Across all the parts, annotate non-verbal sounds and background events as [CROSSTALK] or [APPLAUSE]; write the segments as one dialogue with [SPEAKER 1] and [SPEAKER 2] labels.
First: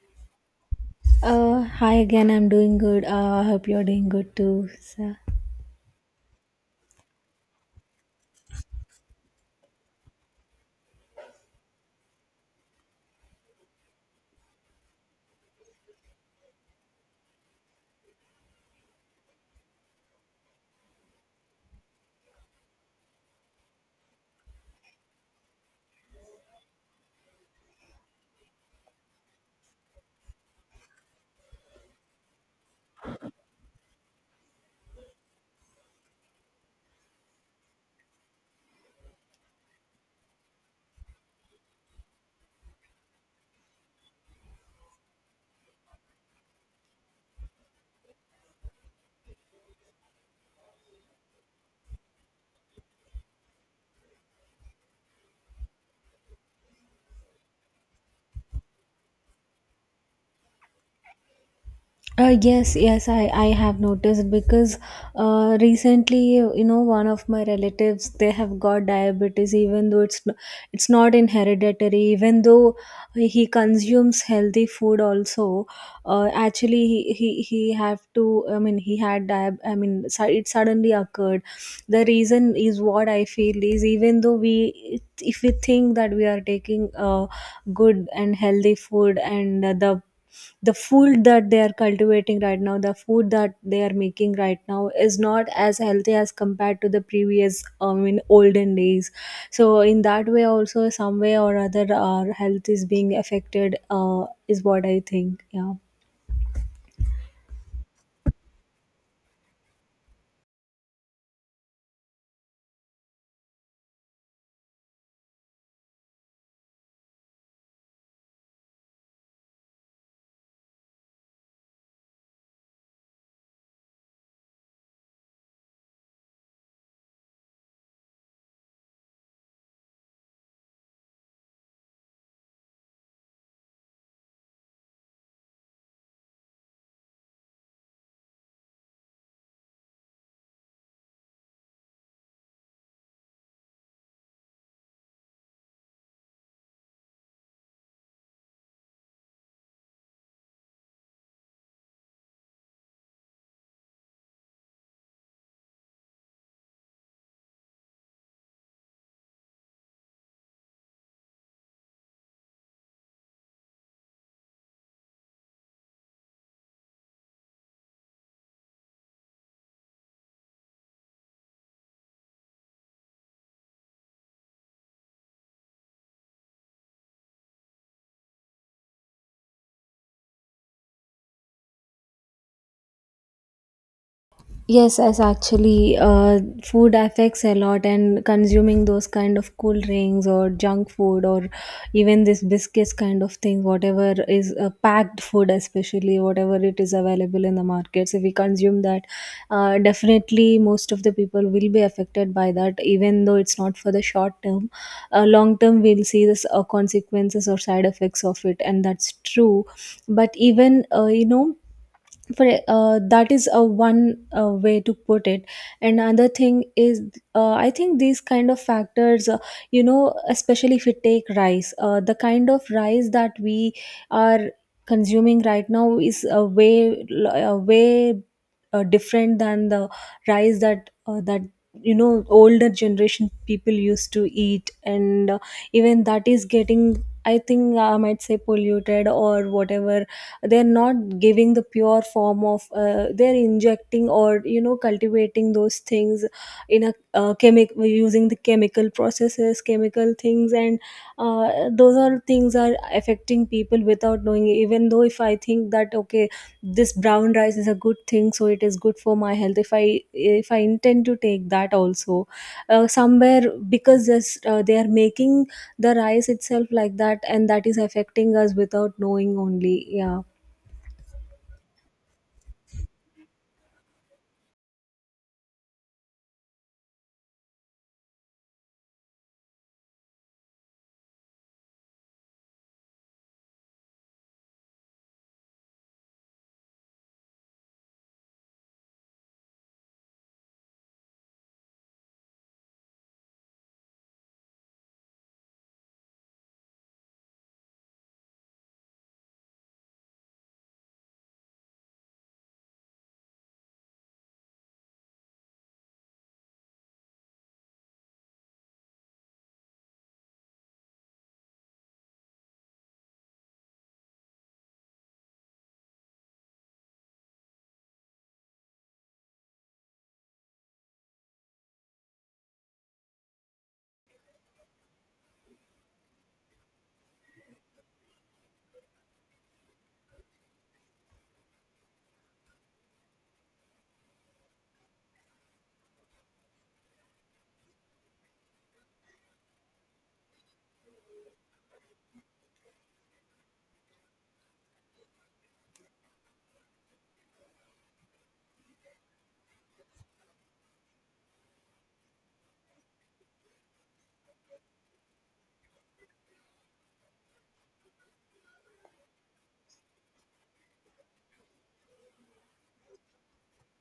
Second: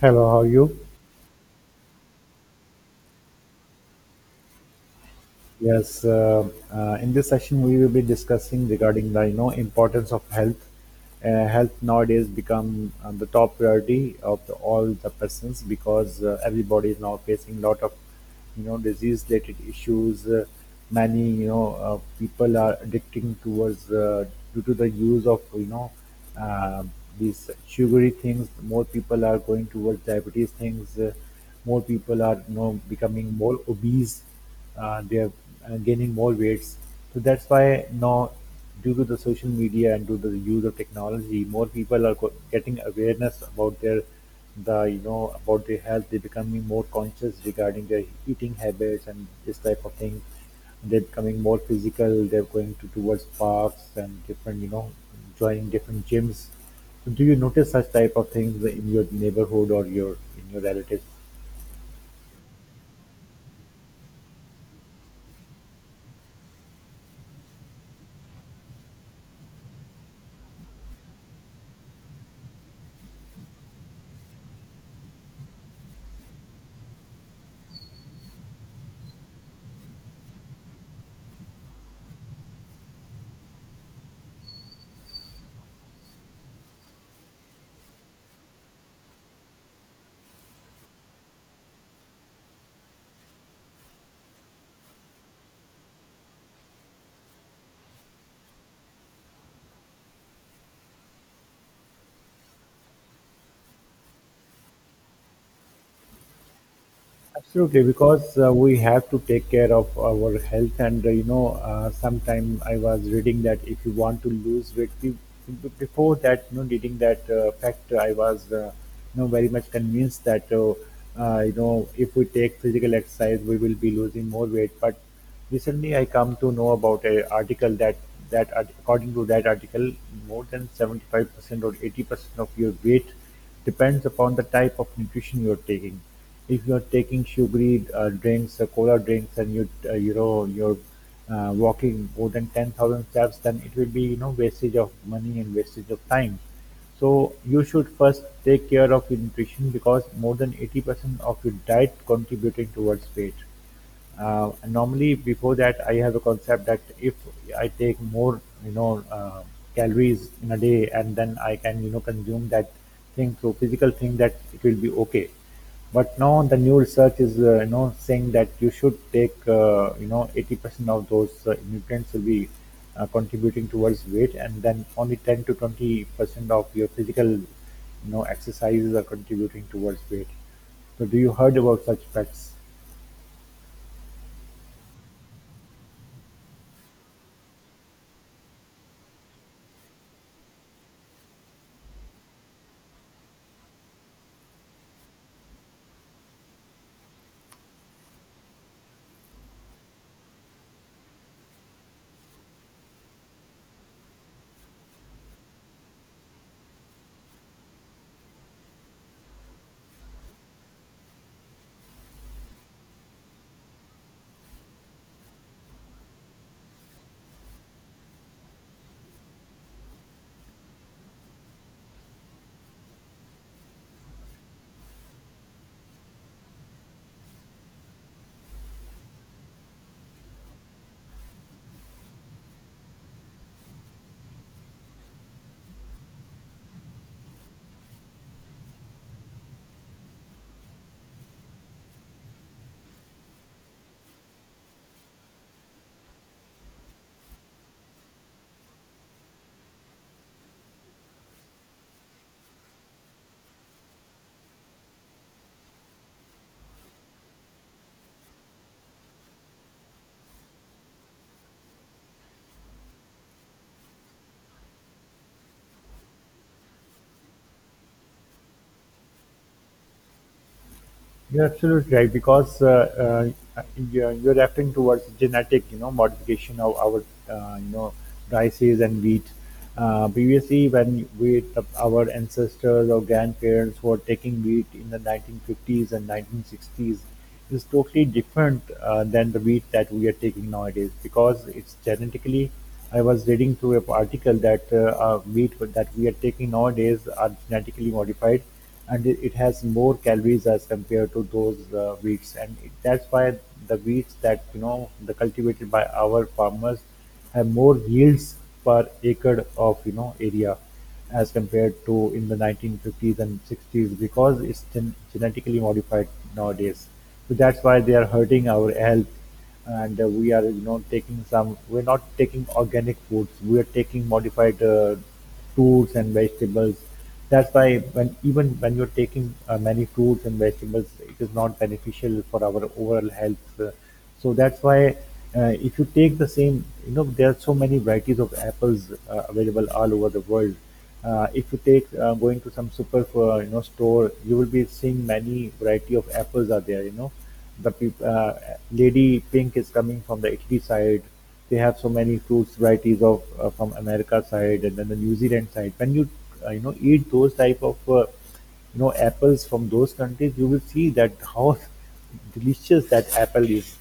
[SPEAKER 1] Hello, how are you?
[SPEAKER 2] Hi again. I'm doing good. I hope you're doing good too, sir.
[SPEAKER 1] Yes, in this session we will be discussing regarding the importance of health. Health nowadays become the top priority of all the persons because everybody is now facing a lot of disease related issues. Many people are addicting towards due to the use of uh, these sugary things. More people are going towards diabetes things. More people are becoming more obese, they are gaining more weights. So that's why now, due to the social media and to the use of technology, more people are getting awareness about their the you know about their health. They're becoming more conscious regarding their eating habits and this type of thing. They're becoming more physical. They're going to towards parks and different, joining different gyms. So do you notice such type of things in your neighborhood or your, in your relatives?
[SPEAKER 2] Yes, yes, I have noticed because recently, you know, one of my relatives, they have got diabetes, even though it's not inheritary, even though he consumes healthy food also. Actually he have to, I mean, he had I mean it suddenly occurred. The reason is, what I feel is, even though we if we think that we are taking good and healthy food, and the food that they are cultivating right now, the food that they are making right now is not as healthy as compared to the previous, in olden days. So in that way also, some way or other, our health is being affected, is what I think, yeah.
[SPEAKER 1] Absolutely, because we have to take care of our health, and sometime I was reading that if you want to lose weight, before that, you know, reading that fact, I was very much convinced that, if we take physical exercise, we will be losing more weight. But recently, I come to know about a article that according to that article, more than 75% or 80% of your weight depends upon the type of nutrition you're taking. If you're taking sugary drinks, cola drinks, and you're walking more than 10,000 steps, then it will be wastage of money and wastage of time. So you should first take care of your nutrition because more than 80% of your diet contributing towards weight. Normally, before that, I have a concept that if I take more, calories in a day, and then I can, consume that thing through physical thing, that it will be okay. But now the new research is, saying that you should take, 80% of those nutrients will be contributing towards weight, and then only 10 to 20% of your physical, exercises are contributing towards weight. So, do you heard about such facts?
[SPEAKER 2] Yes, as actually, food affects a lot, and consuming those kind of cool drinks or junk food or even this biscuits kind of thing, whatever is packed food, especially whatever it is available in the markets, if we consume that, definitely most of the people will be affected by that, even though it's not for the short term. Long term, we'll see this consequences or side effects of it, and that's true. But even, you know, for that is a one way to put it. Another thing is, I think these kind of factors, you know, especially if we take rice, the kind of rice that we are consuming right now is a way different than the rice that you know older generation people used to eat, and even that is getting, I think I might say, polluted or whatever. They're not giving the pure form of they're injecting or you know cultivating those things in a chemic using the chemical processes, chemical things, and those all things are affecting people without knowing. Even though if I think that okay, this brown rice is a good thing, so it is good for my health, if I intend to take that also, somewhere, because this, they are making the rice itself like that, and that is affecting us without knowing only, yeah.
[SPEAKER 1] You're absolutely right because uh, you're referring towards genetic, modification of our, uh, you know, rices and wheat. Previously, when we, our ancestors or grandparents were taking wheat in the 1950s and 1960s, is totally different than the wheat that we are taking nowadays because it's genetically. I was reading through an article that wheat that we are taking nowadays are genetically modified, and it has more calories as compared to those wheats, and that's why the wheats that the cultivated by our farmers have more yields per acre of area as compared to in the 1950s and 60s because it's genetically modified nowadays. So that's why they are hurting our health, and we are taking some. We're not taking organic foods. We are taking modified fruits and vegetables. That's why when even when you're taking many fruits and vegetables, it is not beneficial for our overall health. So that's why, if you take the same, you know, there are so many varieties of apples available all over the world. If you take going to some super, store, you will be seeing many variety of apples are there. You know, the peop lady pink is coming from the Italy side. They have so many fruits varieties of from America side and then the New Zealand side. When you you know eat those type of apples from those countries, you will see that how [LAUGHS] delicious that apple is.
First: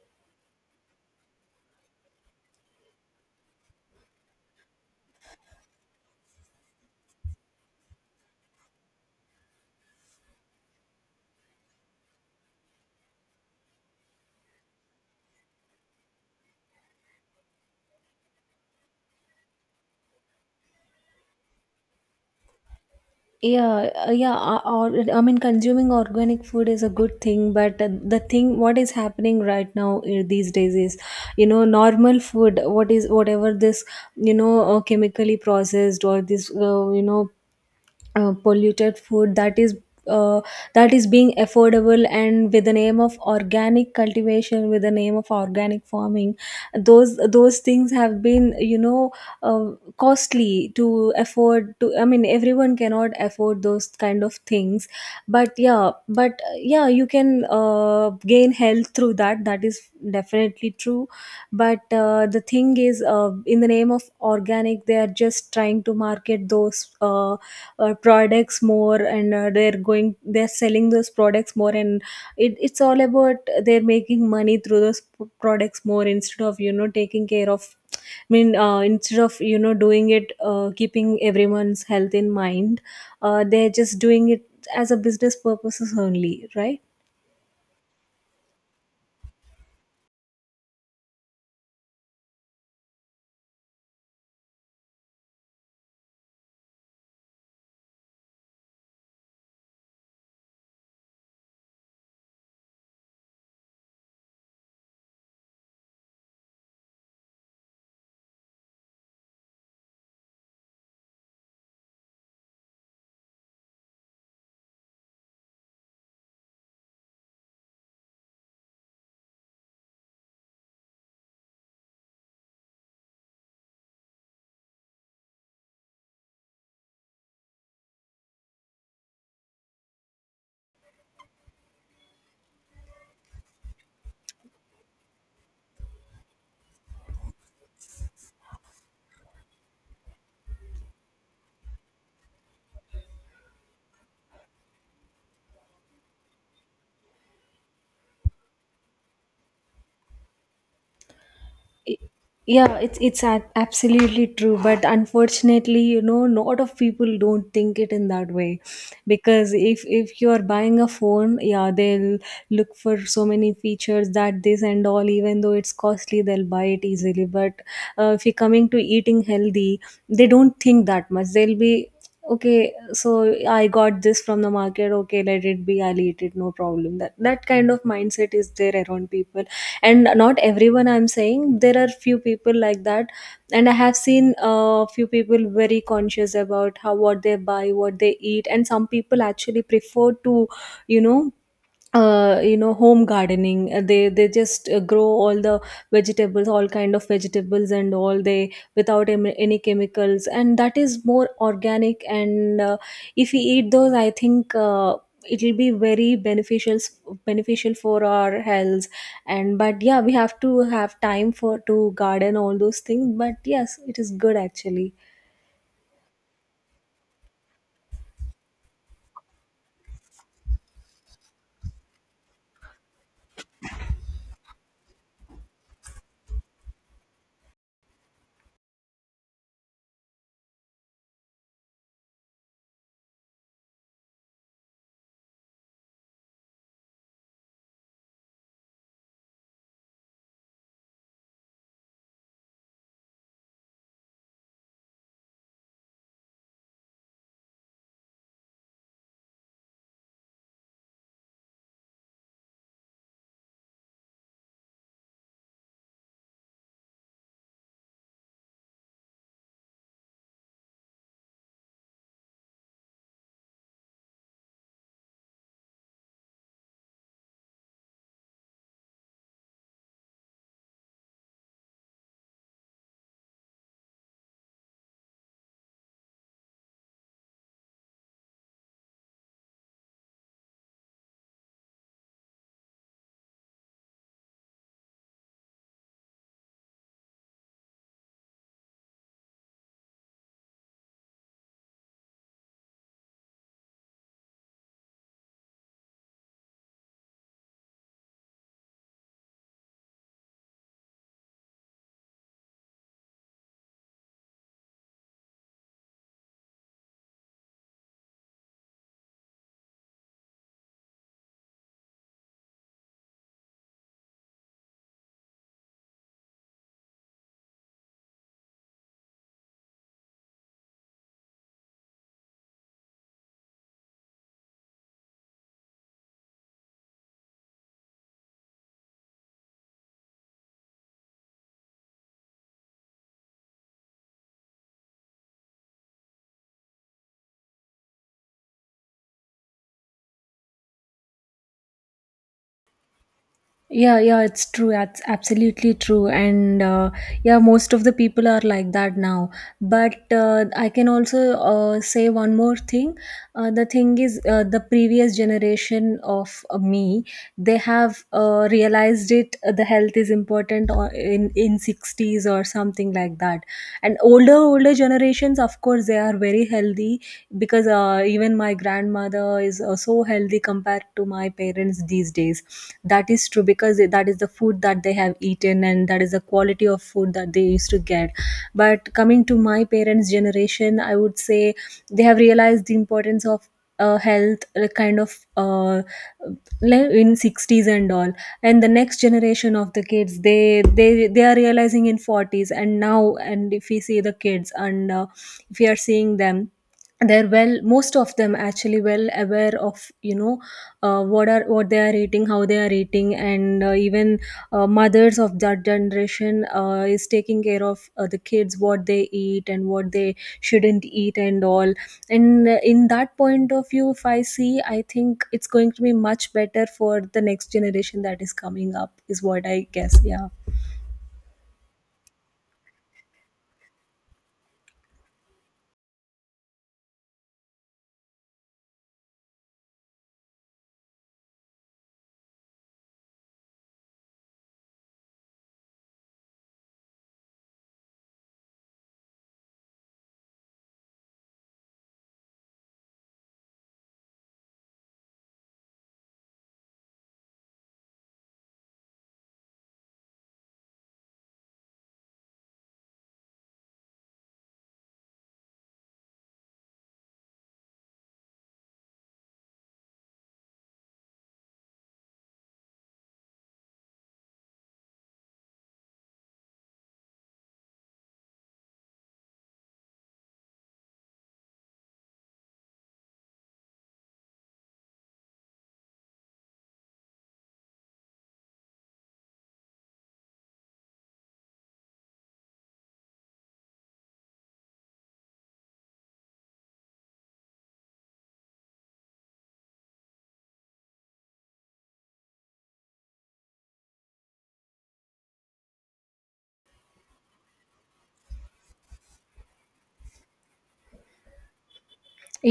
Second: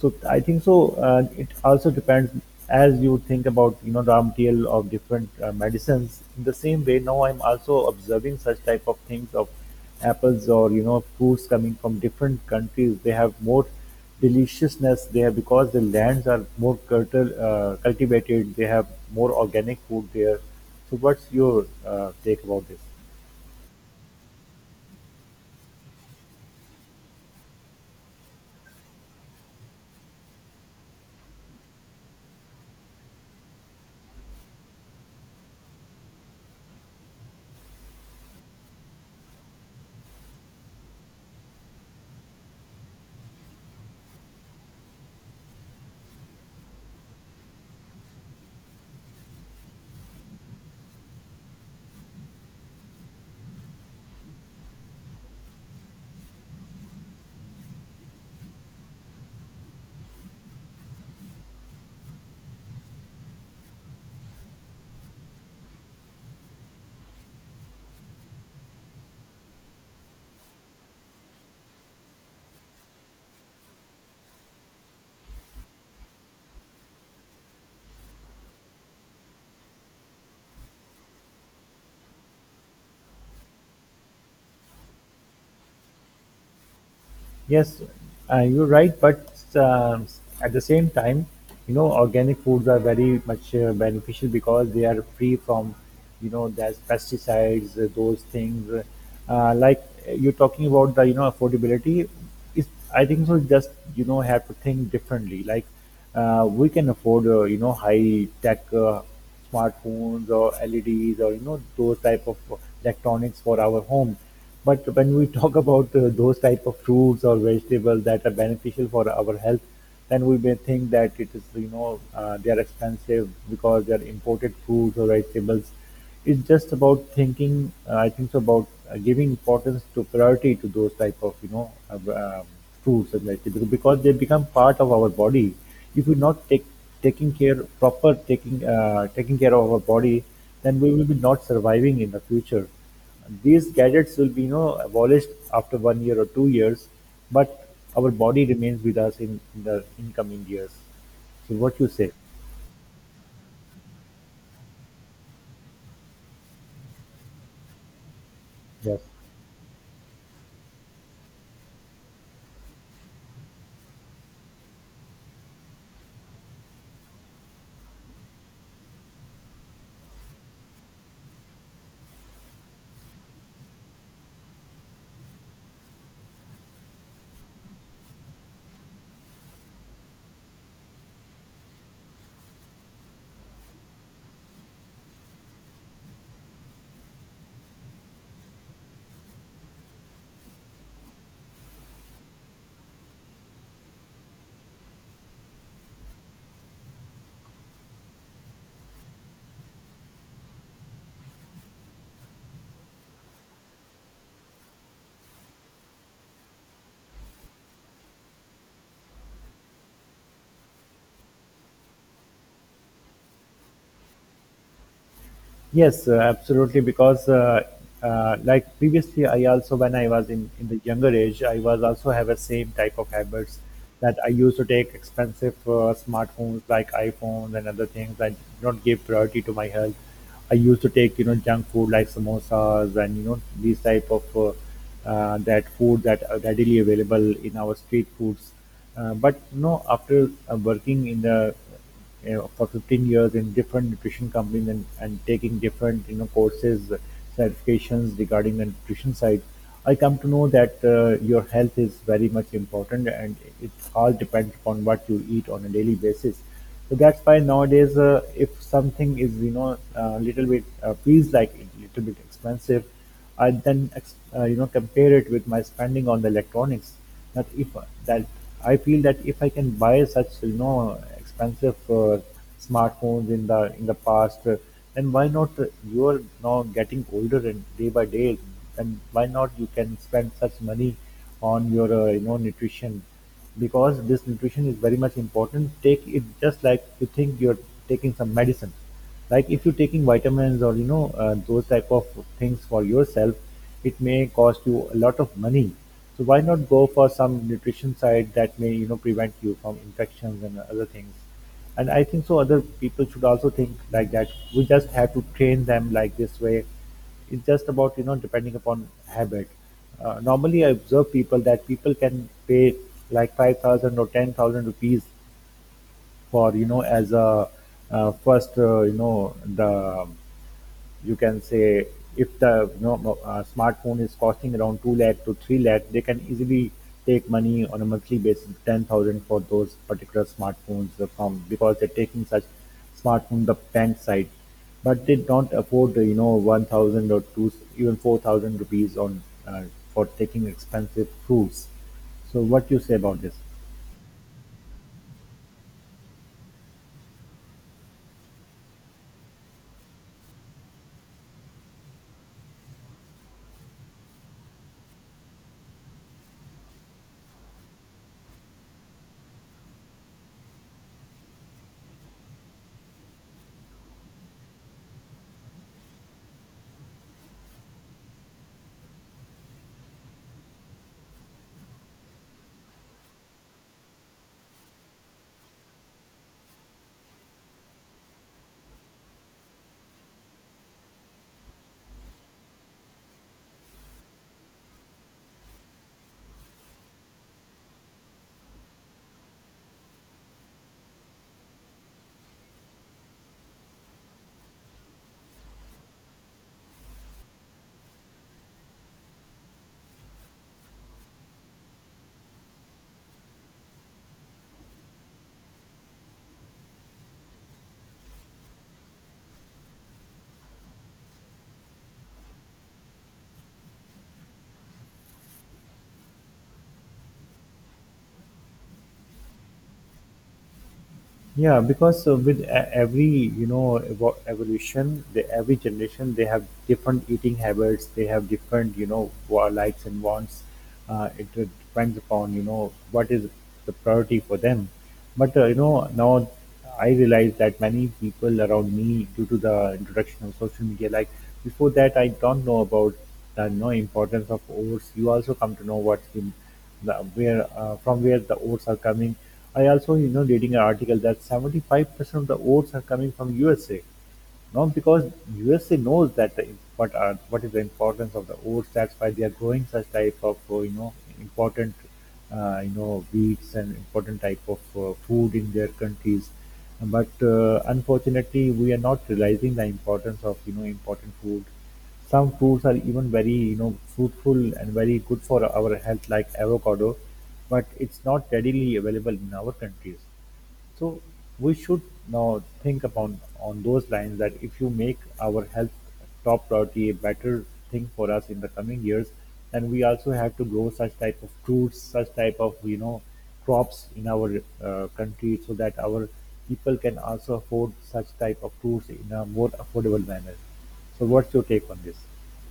[SPEAKER 1] So I think so. It also depends as you think about raw material of different medicines. In the same way, now I'm also observing such type of things of apples or fruits coming from different countries. They have more deliciousness there because the lands are more cultivated. They have more organic food there. So what's your take about this?
[SPEAKER 2] Yeah, yeah, or I mean consuming organic food is a good thing, but the thing what is happening right now, these days is, you know, normal food, what is, whatever this, you know, chemically processed, or this, you know, polluted food that is, uh, that is being affordable. And with the name of organic cultivation, with the name of organic farming, those things have been, you know, uh, costly to afford to, I mean everyone cannot afford those kind of things. But yeah, but yeah, you can gain health through that. That is definitely true. But the thing is, in the name of organic they are just trying to market those products more, and they're selling those products more, and it's all about they're making money through those products more, instead of, you know, taking care of, I mean, instead of, you know, doing it, keeping everyone's health in mind. They're just doing it as a business purposes only, right.
[SPEAKER 1] Yes, you're right, but um, at the same time, you know, organic foods are very much beneficial because they are free from, you know, there's pesticides, those things. You're talking about the, you know, affordability, it's, I think so. Just, you know, have to think differently. We can afford, high tech smartphones or LEDs or those type of electronics for our home. But when we [LAUGHS] talk about those type of fruits or vegetables that are beneficial for our health, then we may think that it is they are expensive because they are imported foods or vegetables. It's just about thinking, I think so, about giving importance to priority to those type of, foods and like because they become part of our body. If we not take taking care proper taking taking care of our body, then we will be not surviving in the future. These gadgets will be, abolished after 1 year or 2 years, but our body remains with us in the incoming years. So what you say?
[SPEAKER 2] Yeah, it's absolutely true, but unfortunately, you know, a lot of people don't think it in that way.
[SPEAKER 1] Yes.
[SPEAKER 2] Because if you're buying a phone, yeah, they'll look for so many features, that this and all, even though it's costly, they'll buy it easily. But if you're coming to eating healthy, they don't think that much. They'll be, okay, so I got this from the market, okay, let it be, I'll eat it, no problem. That kind of mindset is there around people, and not everyone, I'm saying there are few people like that. And I have seen a few people very conscious about how, what they buy, what they eat. And some people actually prefer to, you know you know, home gardening. They just grow all the vegetables, all kind of vegetables and all they, without any chemicals, and that is more organic. And if we eat those, I think, it will be very beneficial for our health. And but yeah, we have to have time for to garden all those things, but yes, it is good actually.
[SPEAKER 1] Yes, absolutely. Because like previously, I also when I was in the younger age, I was also have a same type of habits that I used to take expensive smartphones like iPhones and other things. I did not give priority to my health. I used to take junk food like samosas and these type of that food that are readily available in our street foods. But no, after working in for 15 years in different nutrition companies and taking different courses, certifications regarding the nutrition side, I come to know that your health is very much important and it all depends upon what you eat on a daily basis. So that's why nowadays, if something is a little bit, feels like a little bit expensive, I then compare it with my spending on the electronics. That if that I feel that if I can buy such expensive smartphones in the past, then why not, you are now getting older and day by day, then why not you can spend such money on your nutrition because this nutrition is very much important. Take it just like you think you're taking some medicine, like if you're taking vitamins or those type of things for yourself, it may cost you a lot of money. So why not go for some nutrition side that may prevent you from infections and other things? And I think so other people should also think like that. We just have to train them like this way. It's just about, depending upon habit. Normally I observe people that people can pay like 5000 or 10,000 rupees for, as a first, you can say, if the smartphone is costing around 2 lakh to 3 lakh, they can easily take money on a monthly basis 10,000 for those particular smartphones from because they're taking such smartphone the bank side, but they don't afford 1,000 or 2, even 4,000 rupees on for taking expensive fruits. So what you say about this?
[SPEAKER 2] Yeah, yeah, it's true. That's absolutely true. And yeah, most of the people are like that now. But I can also say one more thing. The thing is, the previous generation of me, they have realized it. The health is important, or in 60s or something like that. And older generations, of course, they are very healthy, because even my grandmother is so healthy compared to my parents these days. That is true, because that is the food that they have eaten, and that is the quality of food that they used to get. But coming to my parents generation, I would say, they have realized the importance of health, kind of, like in 60s and all. And the next generation of the kids, they are realizing in 40s and now. And if we see the kids, and if we are seeing them, they're, well, most of them actually well aware of, you know, what are what they are eating, how they are eating. And even mothers of that generation is taking care of the kids, what they eat and what they shouldn't eat and all. And in that point of view, if I see, I think it's going to be much better for the next generation that is coming up, is what I guess, yeah.
[SPEAKER 1] Yeah, because with every evolution, the every generation they have different eating habits. They have different likes and wants. It depends upon what is the priority for them. But now I realize that many people around me, due to the introduction of social media, like before that I don't know about the importance of oats. You also come to know what's where, from where the oats are coming. I also, reading an article that 75% of the oats are coming from USA. Now, because USA knows that what are what is the importance of the oats, that's why they are growing such type of important wheats and important type of food in their countries. But unfortunately, we are not realizing the importance of important food. Some foods are even very, fruitful and very good for our health, like avocado, but it's not readily available in our countries. So we should now think about on those lines that if you make our health top priority a better thing for us in the coming years, then we also have to grow such type of fruits, such type of crops in our country so that our people can also afford such type of fruits in a more affordable manner. So what's your take on this?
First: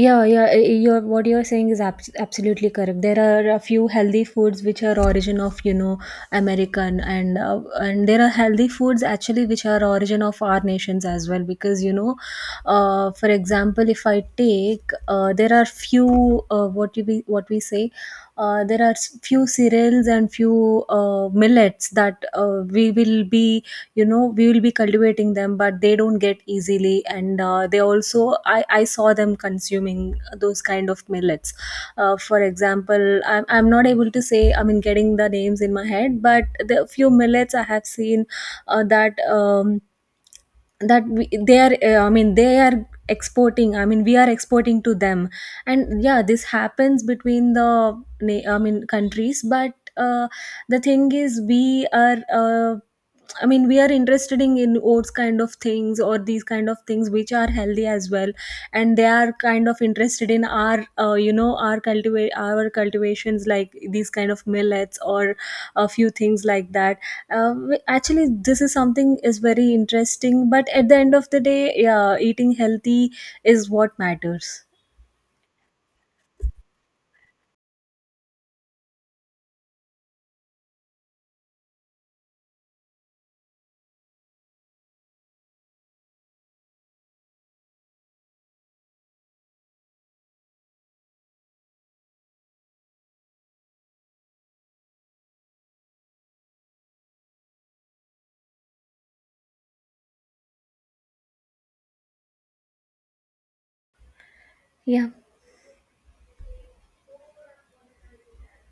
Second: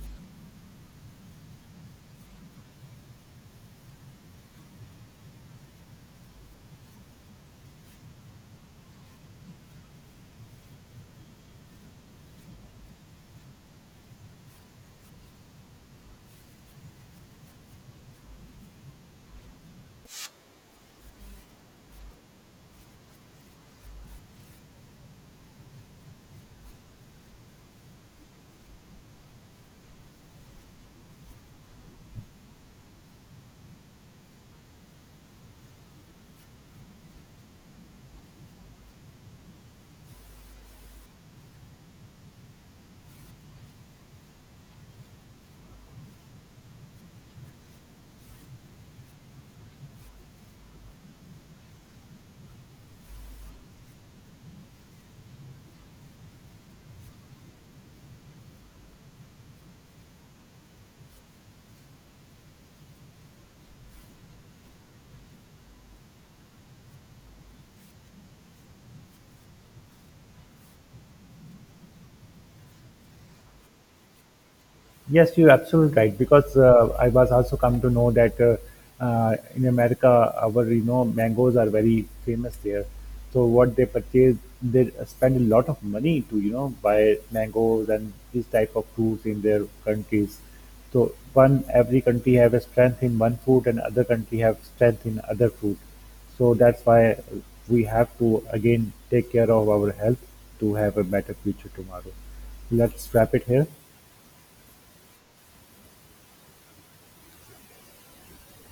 [SPEAKER 2] Yeah, yeah, you're, what you're saying is absolutely correct. There are a few healthy foods which are origin of, you know, American, and and there are healthy foods actually which are origin of our nations as well, because, you know, for example, if I take there are few, what you be, what we say, there are few cereals and few millets, that we will be cultivating them, but they don't get easily. And they also, I saw them consuming those kind of millets. For example, I'm not able to say, I mean, getting the names in my head, but the few millets I have seen, that, that we, they are, I mean they are exporting, I mean we are exporting to them. And yeah, this happens between the I mean countries. But the thing is, we are I mean, we are interested in, oats kind of things or these kind of things which are healthy as well, and they are kind of interested in our, you know, our cultivations, like these kind of millets or a few things like that. Actually, this is something is very interesting, but at the end of the day, yeah, eating healthy is what matters.
[SPEAKER 1] Yes, you're absolutely right because I was also come to know that in America, our mangoes are very famous there. So what they purchase, they spend a lot of money to buy mangoes and this type of fruits in their countries. So one every country have a strength in one fruit and other country have strength in other fruit. So that's why we have to again take care of our health to have a better future tomorrow. Let's wrap it here.
[SPEAKER 2] Yeah.